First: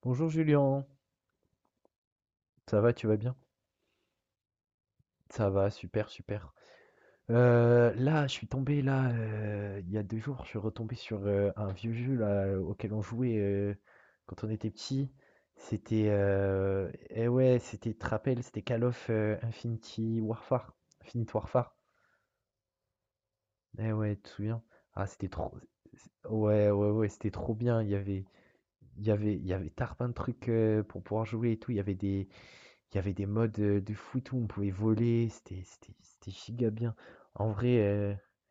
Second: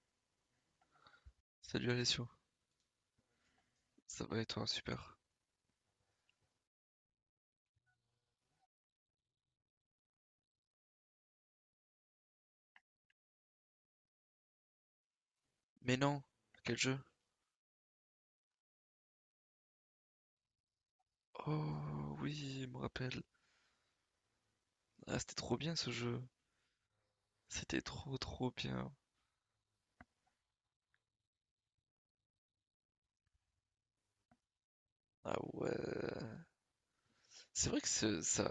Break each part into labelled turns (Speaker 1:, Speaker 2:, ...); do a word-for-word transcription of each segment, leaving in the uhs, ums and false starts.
Speaker 1: Bonjour Julien,
Speaker 2: Salut Alessio,
Speaker 1: ça va, tu vas bien?
Speaker 2: ça va et toi? Super.
Speaker 1: Ça va, super, super. Euh, là, je suis tombé, là, euh, il y a deux jours, je suis retombé sur euh, un vieux jeu là, auquel on jouait euh, quand on était petit.
Speaker 2: Mais
Speaker 1: C'était,
Speaker 2: non, quel
Speaker 1: euh,
Speaker 2: jeu?
Speaker 1: eh ouais, c'était, tu te rappelles, c'était Call of euh, Infinity Warfare. Infinite Warfare.
Speaker 2: Oh oui, il me rappelle.
Speaker 1: Eh ouais, tu te souviens? Ah,
Speaker 2: Ah,
Speaker 1: c'était
Speaker 2: c'était
Speaker 1: trop.
Speaker 2: trop bien ce jeu.
Speaker 1: Ouais, ouais, ouais, c'était trop bien.
Speaker 2: C'était
Speaker 1: Il y
Speaker 2: trop
Speaker 1: avait,
Speaker 2: trop bien.
Speaker 1: il y avait, il y avait tarbin de trucs euh, pour pouvoir jouer et tout. Il y avait des, Il y avait des modes, heu, de foot où on pouvait voler,
Speaker 2: Ah
Speaker 1: c'était c'était
Speaker 2: ouais.
Speaker 1: c'était giga bien. En
Speaker 2: C'est
Speaker 1: vrai,
Speaker 2: vrai que
Speaker 1: heu,
Speaker 2: ce- Ça,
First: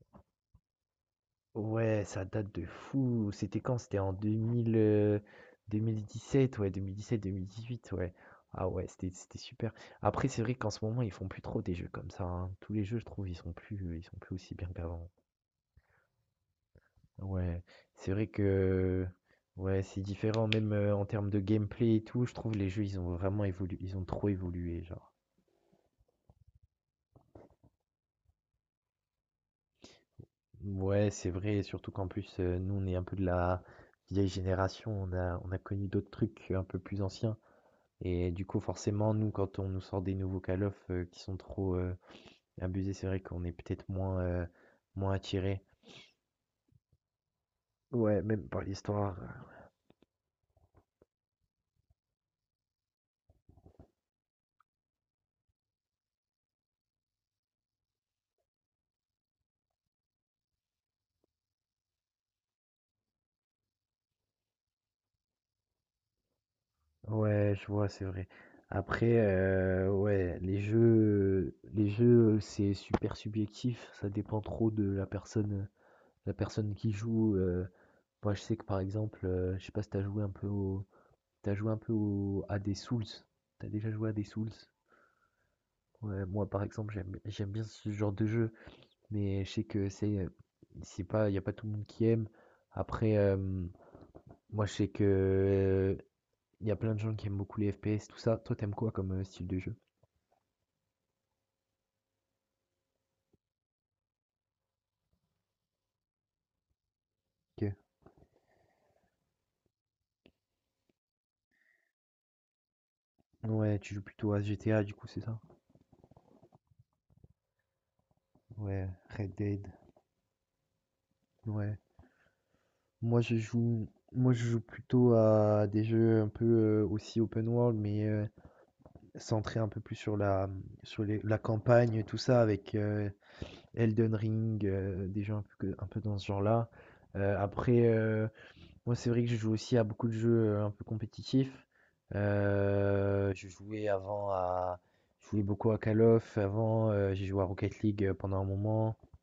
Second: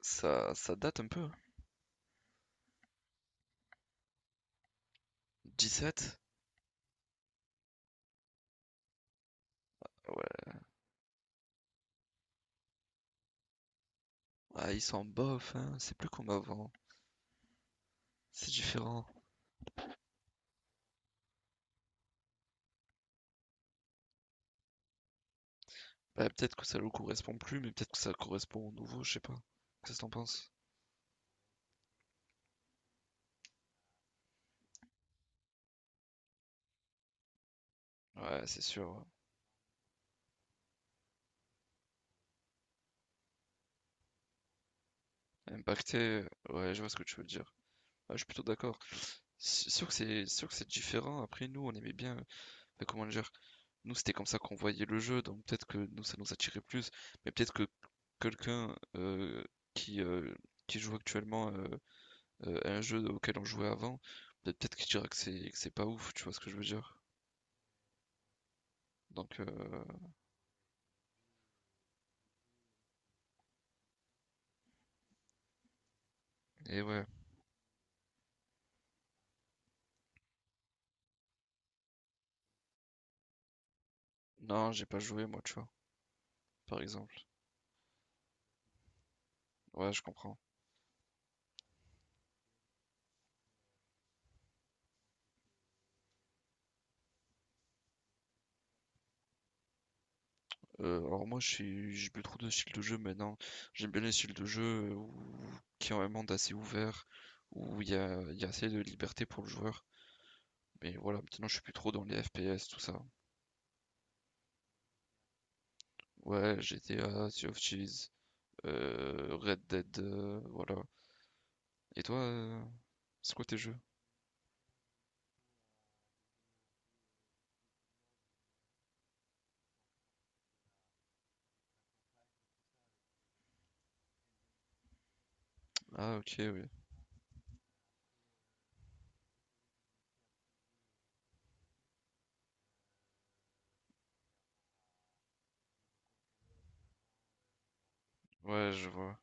Speaker 2: ça, ça date un peu, hein.
Speaker 1: ouais, ça date de fou. C'était quand? C'était en deux mille, heu,
Speaker 2: Sept.
Speaker 1: deux mille dix-sept, ouais, deux mille dix-sept-deux mille dix-huit, ouais. Ah ouais, c'était c'était super. Après, c'est
Speaker 2: Ouais.
Speaker 1: vrai qu'en ce moment, ils font plus trop des jeux comme ça, hein. Tous les jeux, je trouve, ils sont plus, ils sont plus aussi bien
Speaker 2: Ah, ils sont
Speaker 1: qu'avant.
Speaker 2: bof, hein. C'est plus comme avant.
Speaker 1: Ouais, c'est vrai
Speaker 2: C'est
Speaker 1: que
Speaker 2: différent.
Speaker 1: ouais, c'est différent même, heu, en termes de gameplay et tout. Je trouve les jeux, ils ont vraiment évolué, ils ont trop évolué, genre.
Speaker 2: Bah, peut-être que ça leur correspond plus, mais peut-être que ça correspond au nouveau, je sais pas. Qu'est-ce que t'en penses?
Speaker 1: Ouais, c'est vrai, surtout qu'en plus, heu, nous, on est un peu de la vieille génération, on a on a connu d'autres trucs un peu plus anciens et
Speaker 2: Ouais,
Speaker 1: du coup,
Speaker 2: c'est sûr.
Speaker 1: forcément, nous, quand on nous sort des nouveaux Call of, heu, qui sont trop, heu, abusés, c'est vrai qu'on est peut-être moins, heu, moins attirés.
Speaker 2: Impacté, ouais, je vois ce que tu veux dire. Ah, je
Speaker 1: Ouais,
Speaker 2: suis plutôt
Speaker 1: même par
Speaker 2: d'accord.
Speaker 1: l'histoire.
Speaker 2: C'est sûr que c'est sûr que c'est différent. Après, nous, on aimait bien. Enfin, comment dire? Nous, c'était comme ça qu'on voyait le jeu, donc peut-être que nous, ça nous attirait plus. Mais peut-être que quelqu'un euh, qui, euh, qui joue actuellement, euh, euh, à un jeu auquel on jouait avant, peut-être peut-être qu'il dira que c'est que c'est pas ouf, tu vois ce que je veux dire?
Speaker 1: Ouais, je vois, c'est vrai. Après,
Speaker 2: Donc, euh,
Speaker 1: heu, ouais, les jeux les jeux, c'est super subjectif, ça dépend trop de la personne, la personne
Speaker 2: et
Speaker 1: qui
Speaker 2: ouais.
Speaker 1: joue, heu. Moi, je sais que, par exemple, heu, je sais pas si t'as joué un peu au T'as joué un peu au- à des Souls? T'as déjà joué à des Souls?
Speaker 2: Non, j'ai pas joué, moi, tu vois,
Speaker 1: Ouais, moi par
Speaker 2: par
Speaker 1: exemple j'aime
Speaker 2: exemple.
Speaker 1: j'aime bien ce genre de jeu, mais je sais que
Speaker 2: Ouais, je
Speaker 1: c'est
Speaker 2: comprends.
Speaker 1: c'est pas y a pas tout le monde qui aime. Après euh, moi je sais que il y a plein de gens qui aiment beaucoup les F P S tout ça. Toi, t'aimes quoi comme euh, style de jeu?
Speaker 2: Heu, alors moi je suis j'ai plus trop de style de jeu maintenant. J'aime bien les styles de jeu où qui ont un monde assez ouvert,
Speaker 1: Ok.
Speaker 2: où il y a il y a assez de liberté pour le joueur. Mais voilà, maintenant je suis plus trop dans les F P S, tout ça.
Speaker 1: Ouais, tu joues plutôt à G T A du coup c'est ça?
Speaker 2: Ouais, G T A, Sea of Thieves,
Speaker 1: Ouais, Red
Speaker 2: heu, Red
Speaker 1: Dead.
Speaker 2: Dead, heu, voilà.
Speaker 1: Ouais.
Speaker 2: Et toi, heu,
Speaker 1: Moi
Speaker 2: c'est
Speaker 1: je
Speaker 2: quoi tes jeux?
Speaker 1: joue moi je joue plutôt à des jeux un peu euh, aussi open world mais euh, centré un peu plus sur la, hum, sur les- la campagne, tout ça, avec euh, Elden Ring, euh, des jeux un peu, que- un peu
Speaker 2: Ah
Speaker 1: dans ce
Speaker 2: ok, oui.
Speaker 1: genre-là. Euh, après, euh, moi, c'est vrai que je joue aussi à beaucoup de jeux euh, un peu compétitifs. Euh, je jouais avant à. Je jouais beaucoup à Call of avant, euh, j'ai joué à Rocket League euh, pendant un
Speaker 2: Ouais, je
Speaker 1: moment.
Speaker 2: vois,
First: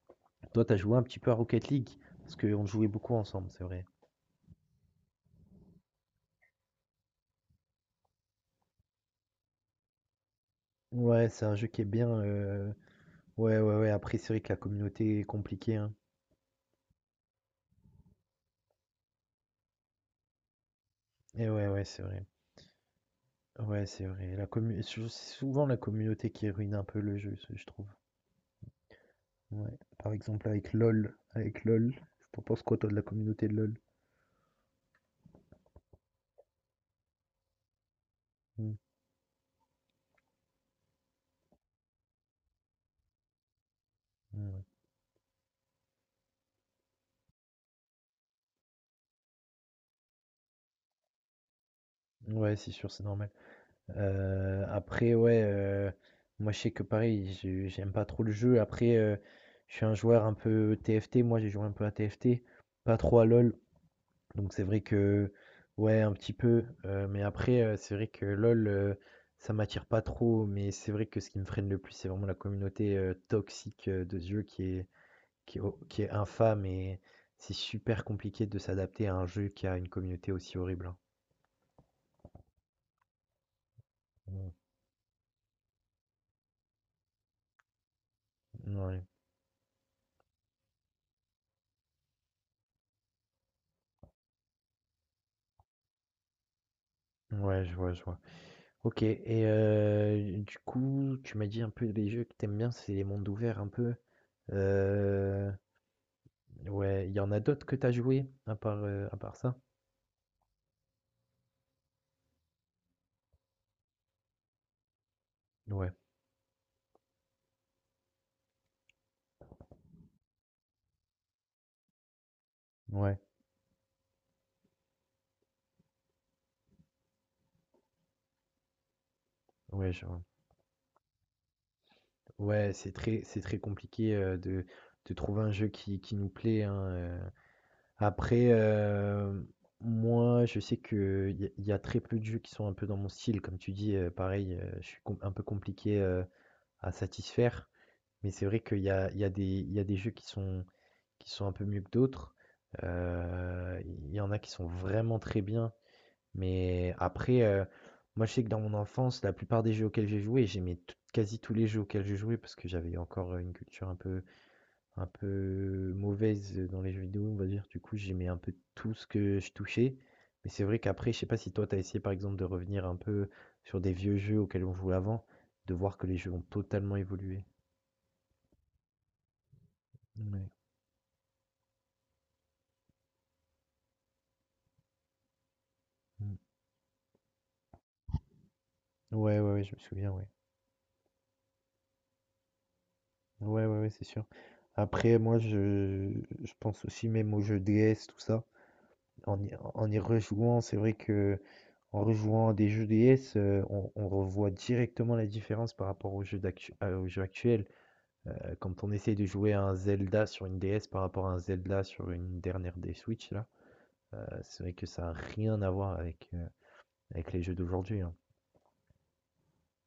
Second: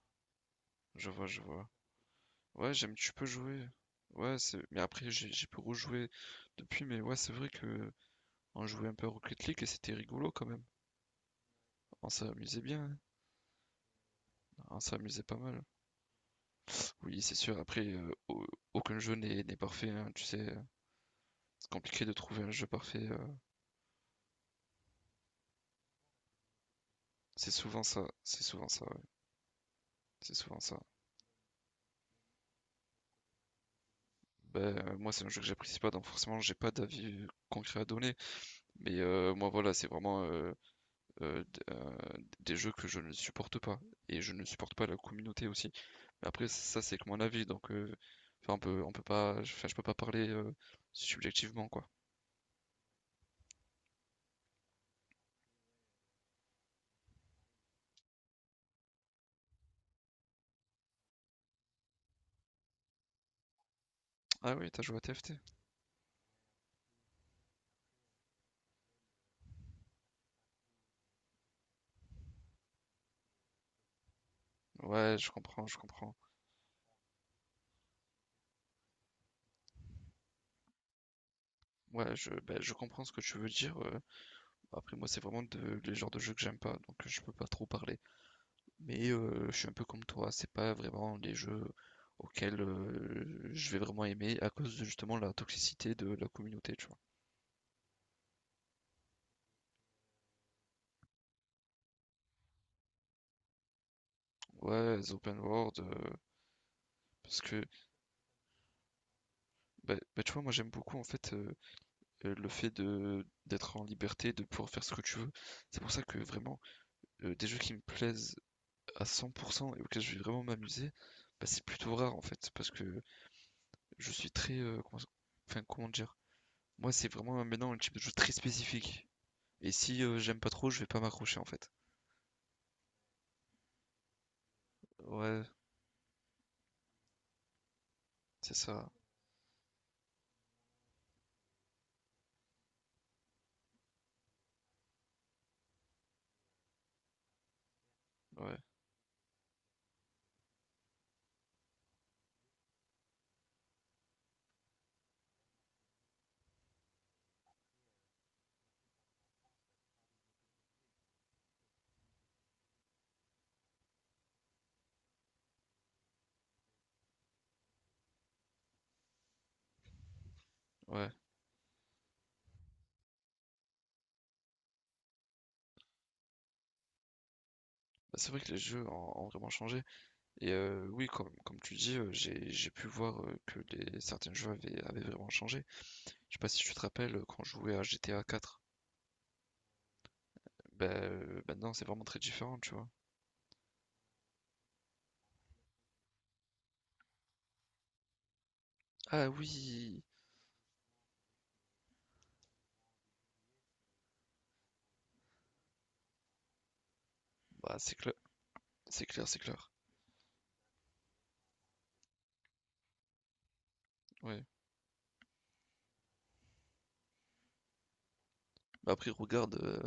Speaker 1: Toi, t'as joué un
Speaker 2: je
Speaker 1: petit
Speaker 2: vois,
Speaker 1: peu à
Speaker 2: je
Speaker 1: Rocket
Speaker 2: vois.
Speaker 1: League, parce qu'on
Speaker 2: Ouais,
Speaker 1: jouait
Speaker 2: j'aime tu
Speaker 1: beaucoup
Speaker 2: peux
Speaker 1: ensemble, c'est
Speaker 2: jouer.
Speaker 1: vrai.
Speaker 2: Ouais, c'est mais après j'ai j'ai pu rejouer depuis, mais ouais, c'est vrai que qu'on jouait un peu à Rocket League et c'était rigolo quand même.
Speaker 1: Ouais, c'est un jeu qui est bien.
Speaker 2: On s'est amusé
Speaker 1: euh,
Speaker 2: bien, hein.
Speaker 1: Ouais, ouais, ouais. Après, c'est vrai que la
Speaker 2: On s'est
Speaker 1: communauté
Speaker 2: amusé
Speaker 1: est
Speaker 2: pas mal.
Speaker 1: compliquée, hein.
Speaker 2: Oui, c'est sûr, après, euh, au- aucun jeu n'est n'est parfait, hein, tu sais. euh,
Speaker 1: Et ouais,
Speaker 2: C'est
Speaker 1: ouais, c'est
Speaker 2: compliqué de
Speaker 1: vrai.
Speaker 2: trouver un jeu parfait. euh,
Speaker 1: Ouais, c'est vrai. La commu sou c'est souvent la communauté qui ruine un peu le jeu,
Speaker 2: C'est
Speaker 1: ce je
Speaker 2: souvent
Speaker 1: trouve.
Speaker 2: ça, c'est souvent ça, ouais,
Speaker 1: Ouais. Par
Speaker 2: c'est
Speaker 1: exemple
Speaker 2: souvent
Speaker 1: avec
Speaker 2: ça.
Speaker 1: LOL, avec LOL, t'en penses quoi toi de la communauté de LOL?
Speaker 2: Ben, euh, moi, c'est un jeu que j'apprécie pas, donc forcément, j'ai pas d'avis euh, concret à donner.
Speaker 1: Mmh,
Speaker 2: Mais euh, moi, voilà, c'est vraiment euh, euh, d- euh, des jeux que je ne supporte pas. Et je ne
Speaker 1: mmh. Ouais,
Speaker 2: supporte pas la communauté aussi. Mais après, ça, c'est que mon avis, donc euh, enfin, on peut, on peut pas, enfin, je peux pas parler, euh, subjectivement, quoi.
Speaker 1: ouais, c'est sûr, c'est normal. Euh, après, ouais, euh, moi je sais que pareil, je- j'aime pas trop le jeu. Après, euh, je suis un joueur un peu T F T, moi j'ai joué un peu à T F T, pas trop à LOL. Donc
Speaker 2: Ah
Speaker 1: c'est
Speaker 2: oui,
Speaker 1: vrai
Speaker 2: t'as joué à
Speaker 1: que
Speaker 2: T F T?
Speaker 1: ouais, un petit peu, heu, mais après, heu, c'est vrai que LOL, heu, ça m'attire pas trop, mais c'est vrai que ce qui me freine le plus, c'est vraiment la communauté, heu, toxique, heu, de ce jeu qui est
Speaker 2: Ouais, je
Speaker 1: qui est
Speaker 2: comprends, je
Speaker 1: ho qui est
Speaker 2: comprends.
Speaker 1: infâme et c'est super compliqué de s'adapter à un jeu qui a une communauté aussi horrible, hein.
Speaker 2: Ouais, je, ben, je comprends ce que tu veux dire. euh.
Speaker 1: Mmh,
Speaker 2: Après, moi, c'est vraiment de, les genres de jeux que j'aime pas, donc euh, je peux pas trop parler.
Speaker 1: ouais.
Speaker 2: Mais euh, je suis un peu comme toi, c'est pas vraiment les jeux auxquels euh, je vais vraiment aimer à cause de justement la toxicité de la communauté, tu vois.
Speaker 1: Ouais, je vois, je vois. OK, et heu, du coup, tu m'as dit un peu les jeux que t'aimes bien, c'est les mondes ouverts un peu,
Speaker 2: Ouais, les open
Speaker 1: heu,
Speaker 2: world, euh,
Speaker 1: ouais, il y en a
Speaker 2: parce que,
Speaker 1: d'autres que t'as joué à part, heu, à part ça?
Speaker 2: ben, ben, tu vois, moi, j'aime beaucoup en fait, euh, euh, le fait de d'être en liberté, de pouvoir faire ce que tu veux. C'est pour
Speaker 1: Ouais.
Speaker 2: ça que vraiment, euh, des jeux qui me plaisent à cent pour cent et auquel je vais vraiment m'amuser, bah, c'est plutôt rare en fait, parce que
Speaker 1: Ouais.
Speaker 2: je suis très... euh, comment... Enfin, comment dire? Moi, c'est vraiment euh, maintenant un type de jeu très spécifique. Et
Speaker 1: Ouais,
Speaker 2: si
Speaker 1: je
Speaker 2: euh,
Speaker 1: vois.
Speaker 2: j'aime pas trop, je vais pas m'accrocher en fait.
Speaker 1: Ouais, c'est très, c'est très compliqué euh, de, de trouver
Speaker 2: Ouais,
Speaker 1: un jeu qui, qui nous plaît, hein, euh. Après,
Speaker 2: c'est ça.
Speaker 1: euh, moi, je sais que il y, a y a très peu de jeux qui sont un peu dans mon style. Comme tu dis, euh, pareil, euh, je suis com- un peu compliqué euh, à satisfaire. Mais c'est
Speaker 2: Ouais,
Speaker 1: vrai qu'il y a, il y a des, il y a des jeux qui sont, qui sont un peu mieux que d'autres. Euh, Il y en a qui sont vraiment très bien. Mais après, heu, moi, je sais que dans mon enfance, la plupart des jeux auxquels j'ai joué, j'aimais tou quasi tous les jeux auxquels j'ai joué parce que j'avais encore, euh, une culture un peu un peu mauvaise, euh, dans les jeux vidéo, on va dire. Du coup, j'aimais un peu tout ce que je touchais. Mais c'est vrai
Speaker 2: ouais.
Speaker 1: qu'après, je sais pas si toi, t'as essayé, par exemple, de revenir un peu sur des vieux jeux auxquels on jouait avant, de voir que les jeux ont totalement évolué.
Speaker 2: Bah, c'est vrai que les jeux ont, ont vraiment changé.
Speaker 1: Mouais.
Speaker 2: Et euh, oui, comme, comme tu dis, euh, j'ai, j'ai pu voir euh, que les, certains jeux avaient, avaient vraiment changé. Je
Speaker 1: Mmh.
Speaker 2: sais pas si tu te rappelles, euh, quand je jouais à G T A quatre 4,
Speaker 1: Ouais, ouais, ouais, je me souviens, ouais.
Speaker 2: bah, euh, maintenant c'est vraiment très différent, tu vois.
Speaker 1: Ouais, ouais, ouais, c'est sûr. Après, moi, je je pense aussi même aux jeux D S, tout ça.
Speaker 2: Ah
Speaker 1: En y, en y
Speaker 2: oui,
Speaker 1: rejouant, c'est vrai que en rejouant à des jeux D S, euh, on, on revoit directement la différence par rapport aux jeux, d'actu- euh, aux jeux actuels.
Speaker 2: bah, c'est clair,
Speaker 1: Euh, quand on
Speaker 2: c'est
Speaker 1: essaie de
Speaker 2: clair, c'est
Speaker 1: jouer à
Speaker 2: clair.
Speaker 1: un Zelda sur une D S par rapport à un Zelda sur une dernière des Switch, là, euh,
Speaker 2: Ouais.
Speaker 1: c'est vrai que ça n'a rien à voir avec, euh, avec les jeux d'aujourd'hui. hein.
Speaker 2: Bah après regarde, euh,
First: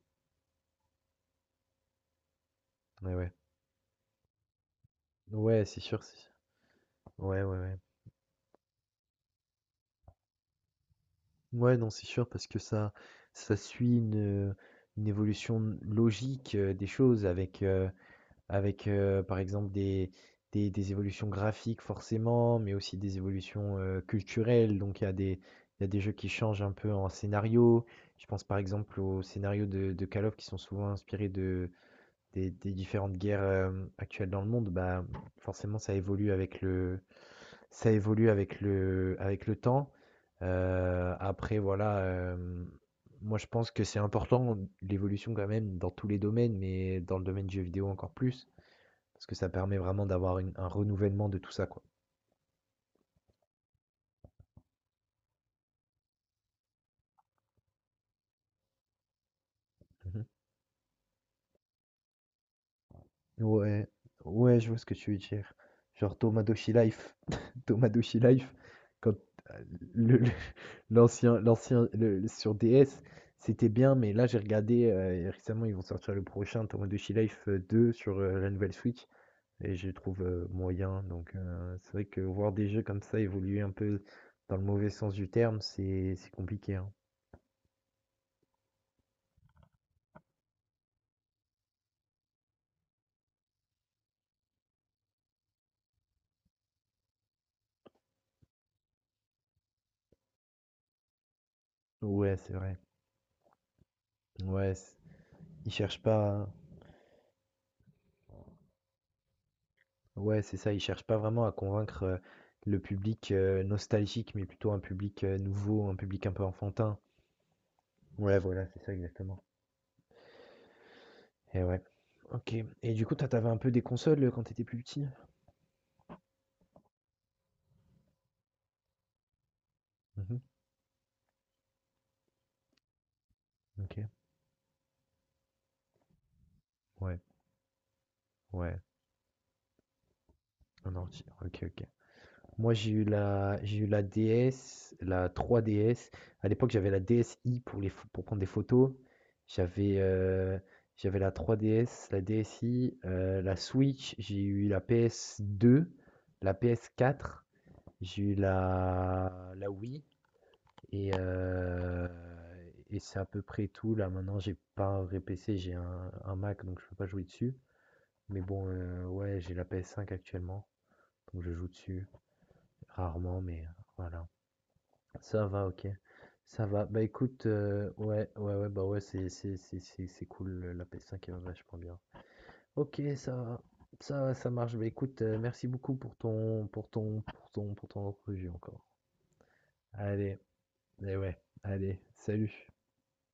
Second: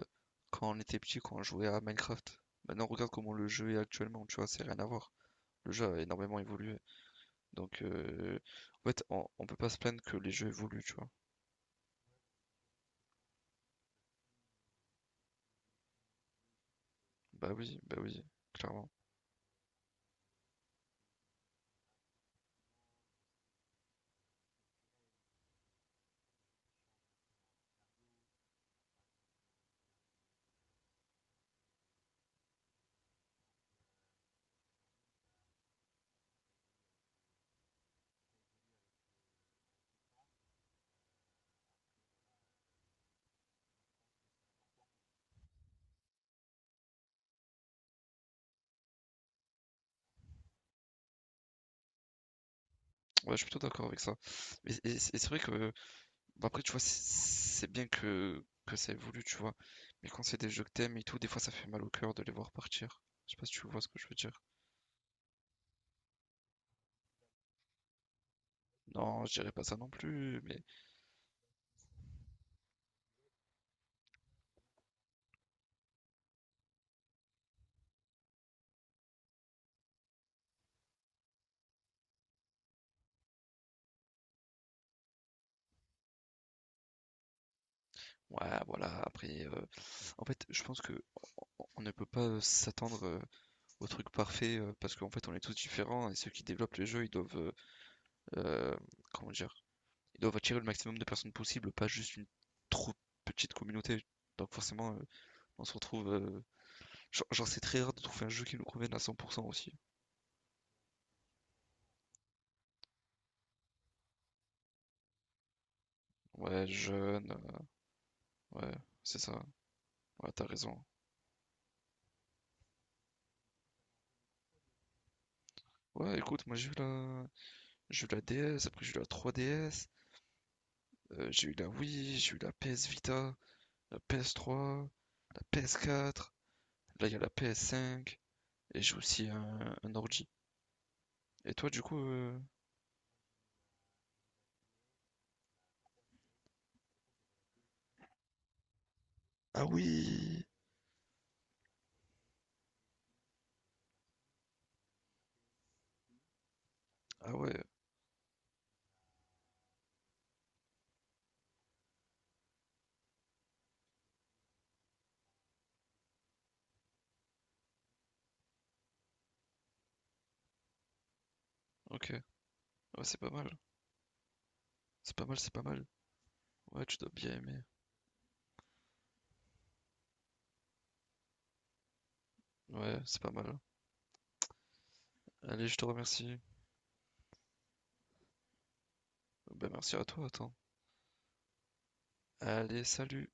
Speaker 2: quand on était petit quand on jouait à Minecraft. Maintenant regarde
Speaker 1: Ouais, ouais.
Speaker 2: comment le jeu est actuellement, tu vois, c'est rien à voir.
Speaker 1: Ouais,
Speaker 2: Le
Speaker 1: c'est
Speaker 2: jeu a
Speaker 1: sûr. c'est-
Speaker 2: énormément évolué.
Speaker 1: Ouais, ouais, ouais.
Speaker 2: Donc euh, en fait on, on peut pas se plaindre que les jeux évoluent, tu vois.
Speaker 1: Ouais, non, c'est sûr, parce que ça, ça suit une, euh, une évolution logique euh, des choses
Speaker 2: Bah
Speaker 1: avec.
Speaker 2: oui,
Speaker 1: euh,
Speaker 2: bah oui,
Speaker 1: Avec,
Speaker 2: clairement.
Speaker 1: heu, par exemple des des des évolutions graphiques forcément, mais aussi des évolutions, heu, culturelles. Donc il y a des il y a des jeux qui changent un peu en scénario. Je pense par exemple aux scénarios de de Call of qui sont souvent inspirés de des des différentes guerres, hem, actuelles dans le monde. Bah, forcément ça évolue avec le ça évolue avec le avec le temps. Heu, après voilà, hem, moi je pense que c'est important l'évolution quand même dans tous les domaines, mais dans le domaine du jeu vidéo encore plus. Parce que ça permet vraiment d'avoir une- un renouvellement de tout ça, quoi.
Speaker 2: Ouais, je suis plutôt d'accord avec ça. Et, et- et c'est vrai que bah après tu vois c'est c'est bien que, que ça évolue, tu vois. Mais quand
Speaker 1: Mhm.
Speaker 2: c'est des jeux que t'aimes et tout, des fois ça fait mal au cœur de les voir partir. Je sais pas si tu vois
Speaker 1: Ouais,
Speaker 2: ce que je veux dire.
Speaker 1: ouais, je vois ce que tu veux dire. Genre Tomadochi Life. Tomadochi Life, quand
Speaker 2: Non, je dirais
Speaker 1: euh,
Speaker 2: pas ça non
Speaker 1: le- le-
Speaker 2: plus, mais
Speaker 1: l'ancien, l'ancien, le- le- sur D S, c'était bien, mais là j'ai regardé, euh, et récemment ils vont sortir le prochain Tomadochi Life euh, deux sur euh, la nouvelle Switch, et je trouve euh, moyen. Donc euh, c'est vrai que voir des jeux comme ça évoluer un peu dans le mauvais sens du terme, c'est c'est compliqué, hein.
Speaker 2: ouais, voilà, après, euh, en fait, je pense que on ne peut pas, euh, s'attendre, euh, au truc parfait, euh, parce qu'en fait on est tous différents et ceux qui développent le jeu ils doivent, euh, euh, comment dire, ils doivent attirer le maximum de personnes possible, pas juste une
Speaker 1: Ouais, c'est vrai.
Speaker 2: trop petite communauté, donc
Speaker 1: Ouais,
Speaker 2: forcément
Speaker 1: c'est-
Speaker 2: euh, on
Speaker 1: ils
Speaker 2: se
Speaker 1: cherchent
Speaker 2: retrouve, euh,
Speaker 1: pas.
Speaker 2: genre, genre, c'est très rare de trouver un jeu qui nous convienne à cent pour cent aussi.
Speaker 1: Ouais, c'est ça, ils cherchent pas vraiment à convaincre euh, le public euh, nostalgique, mais plutôt un public euh, nouveau, un public un peu
Speaker 2: Ouais,
Speaker 1: enfantin.
Speaker 2: jeune,
Speaker 1: Ouais,
Speaker 2: euh,
Speaker 1: voilà,
Speaker 2: ouais
Speaker 1: c'est ça
Speaker 2: c'est ça,
Speaker 1: exactement.
Speaker 2: ouais t'as raison.
Speaker 1: Et ouais. Ok. Et du coup, toi, t'avais un peu des consoles euh, quand t'étais plus petit?
Speaker 2: Ouais écoute moi j'ai eu la j'ai eu la D S, après j'ai eu la trois D S,
Speaker 1: Mhm.
Speaker 2: euh, j'ai eu la Wii, j'ai eu la P S Vita,
Speaker 1: Ok.
Speaker 2: la P S trois, la P S quatre. Là, il y
Speaker 1: Ouais.
Speaker 2: a la P S cinq.
Speaker 1: Ouais.
Speaker 2: Et j'ai aussi un, un ordi.
Speaker 1: Un ordi.
Speaker 2: Et
Speaker 1: Ok,
Speaker 2: toi, du
Speaker 1: ok.
Speaker 2: coup. euh,
Speaker 1: Moi, j'ai eu la, j'ai eu la D S, la trois D S. À l'époque, j'avais la DSi pour les, pho- pour prendre des photos.
Speaker 2: Ah
Speaker 1: J'avais,
Speaker 2: oui!
Speaker 1: euh, J'avais la trois D S, la DSi, euh, la Switch. J'ai eu la P S deux, la
Speaker 2: Ah
Speaker 1: P S quatre.
Speaker 2: ouais,
Speaker 1: J'ai eu la, la Wii. Et, euh, et c'est à peu près tout. Là, maintenant, j'ai pas un vrai P C, j'ai un, un Mac, donc je peux pas jouer dessus. Mais bon, euh, ouais, j'ai la P S cinq actuellement. Donc je joue dessus.
Speaker 2: ok. Ouais, c'est pas
Speaker 1: Rarement,
Speaker 2: mal.
Speaker 1: mais voilà.
Speaker 2: C'est pas mal,
Speaker 1: Ça
Speaker 2: c'est pas
Speaker 1: va,
Speaker 2: mal.
Speaker 1: ok. Ça va.
Speaker 2: Ouais, tu
Speaker 1: Bah
Speaker 2: dois bien
Speaker 1: écoute,
Speaker 2: aimer.
Speaker 1: euh, ouais, ouais, ouais, bah ouais, c'est, c'est, c'est, c'est, c'est cool, le- la P S cinq est vachement bien. Ok,
Speaker 2: Ouais, c'est pas
Speaker 1: ça
Speaker 2: mal.
Speaker 1: va. Ça va, ça marche. Bah écoute, euh, merci
Speaker 2: Allez, je te
Speaker 1: beaucoup pour
Speaker 2: remercie.
Speaker 1: ton, pour ton, pour ton, pour ton entrevue encore.
Speaker 2: Ben, merci à toi,
Speaker 1: Allez,
Speaker 2: attends.
Speaker 1: et ouais, allez, salut.
Speaker 2: Allez, salut!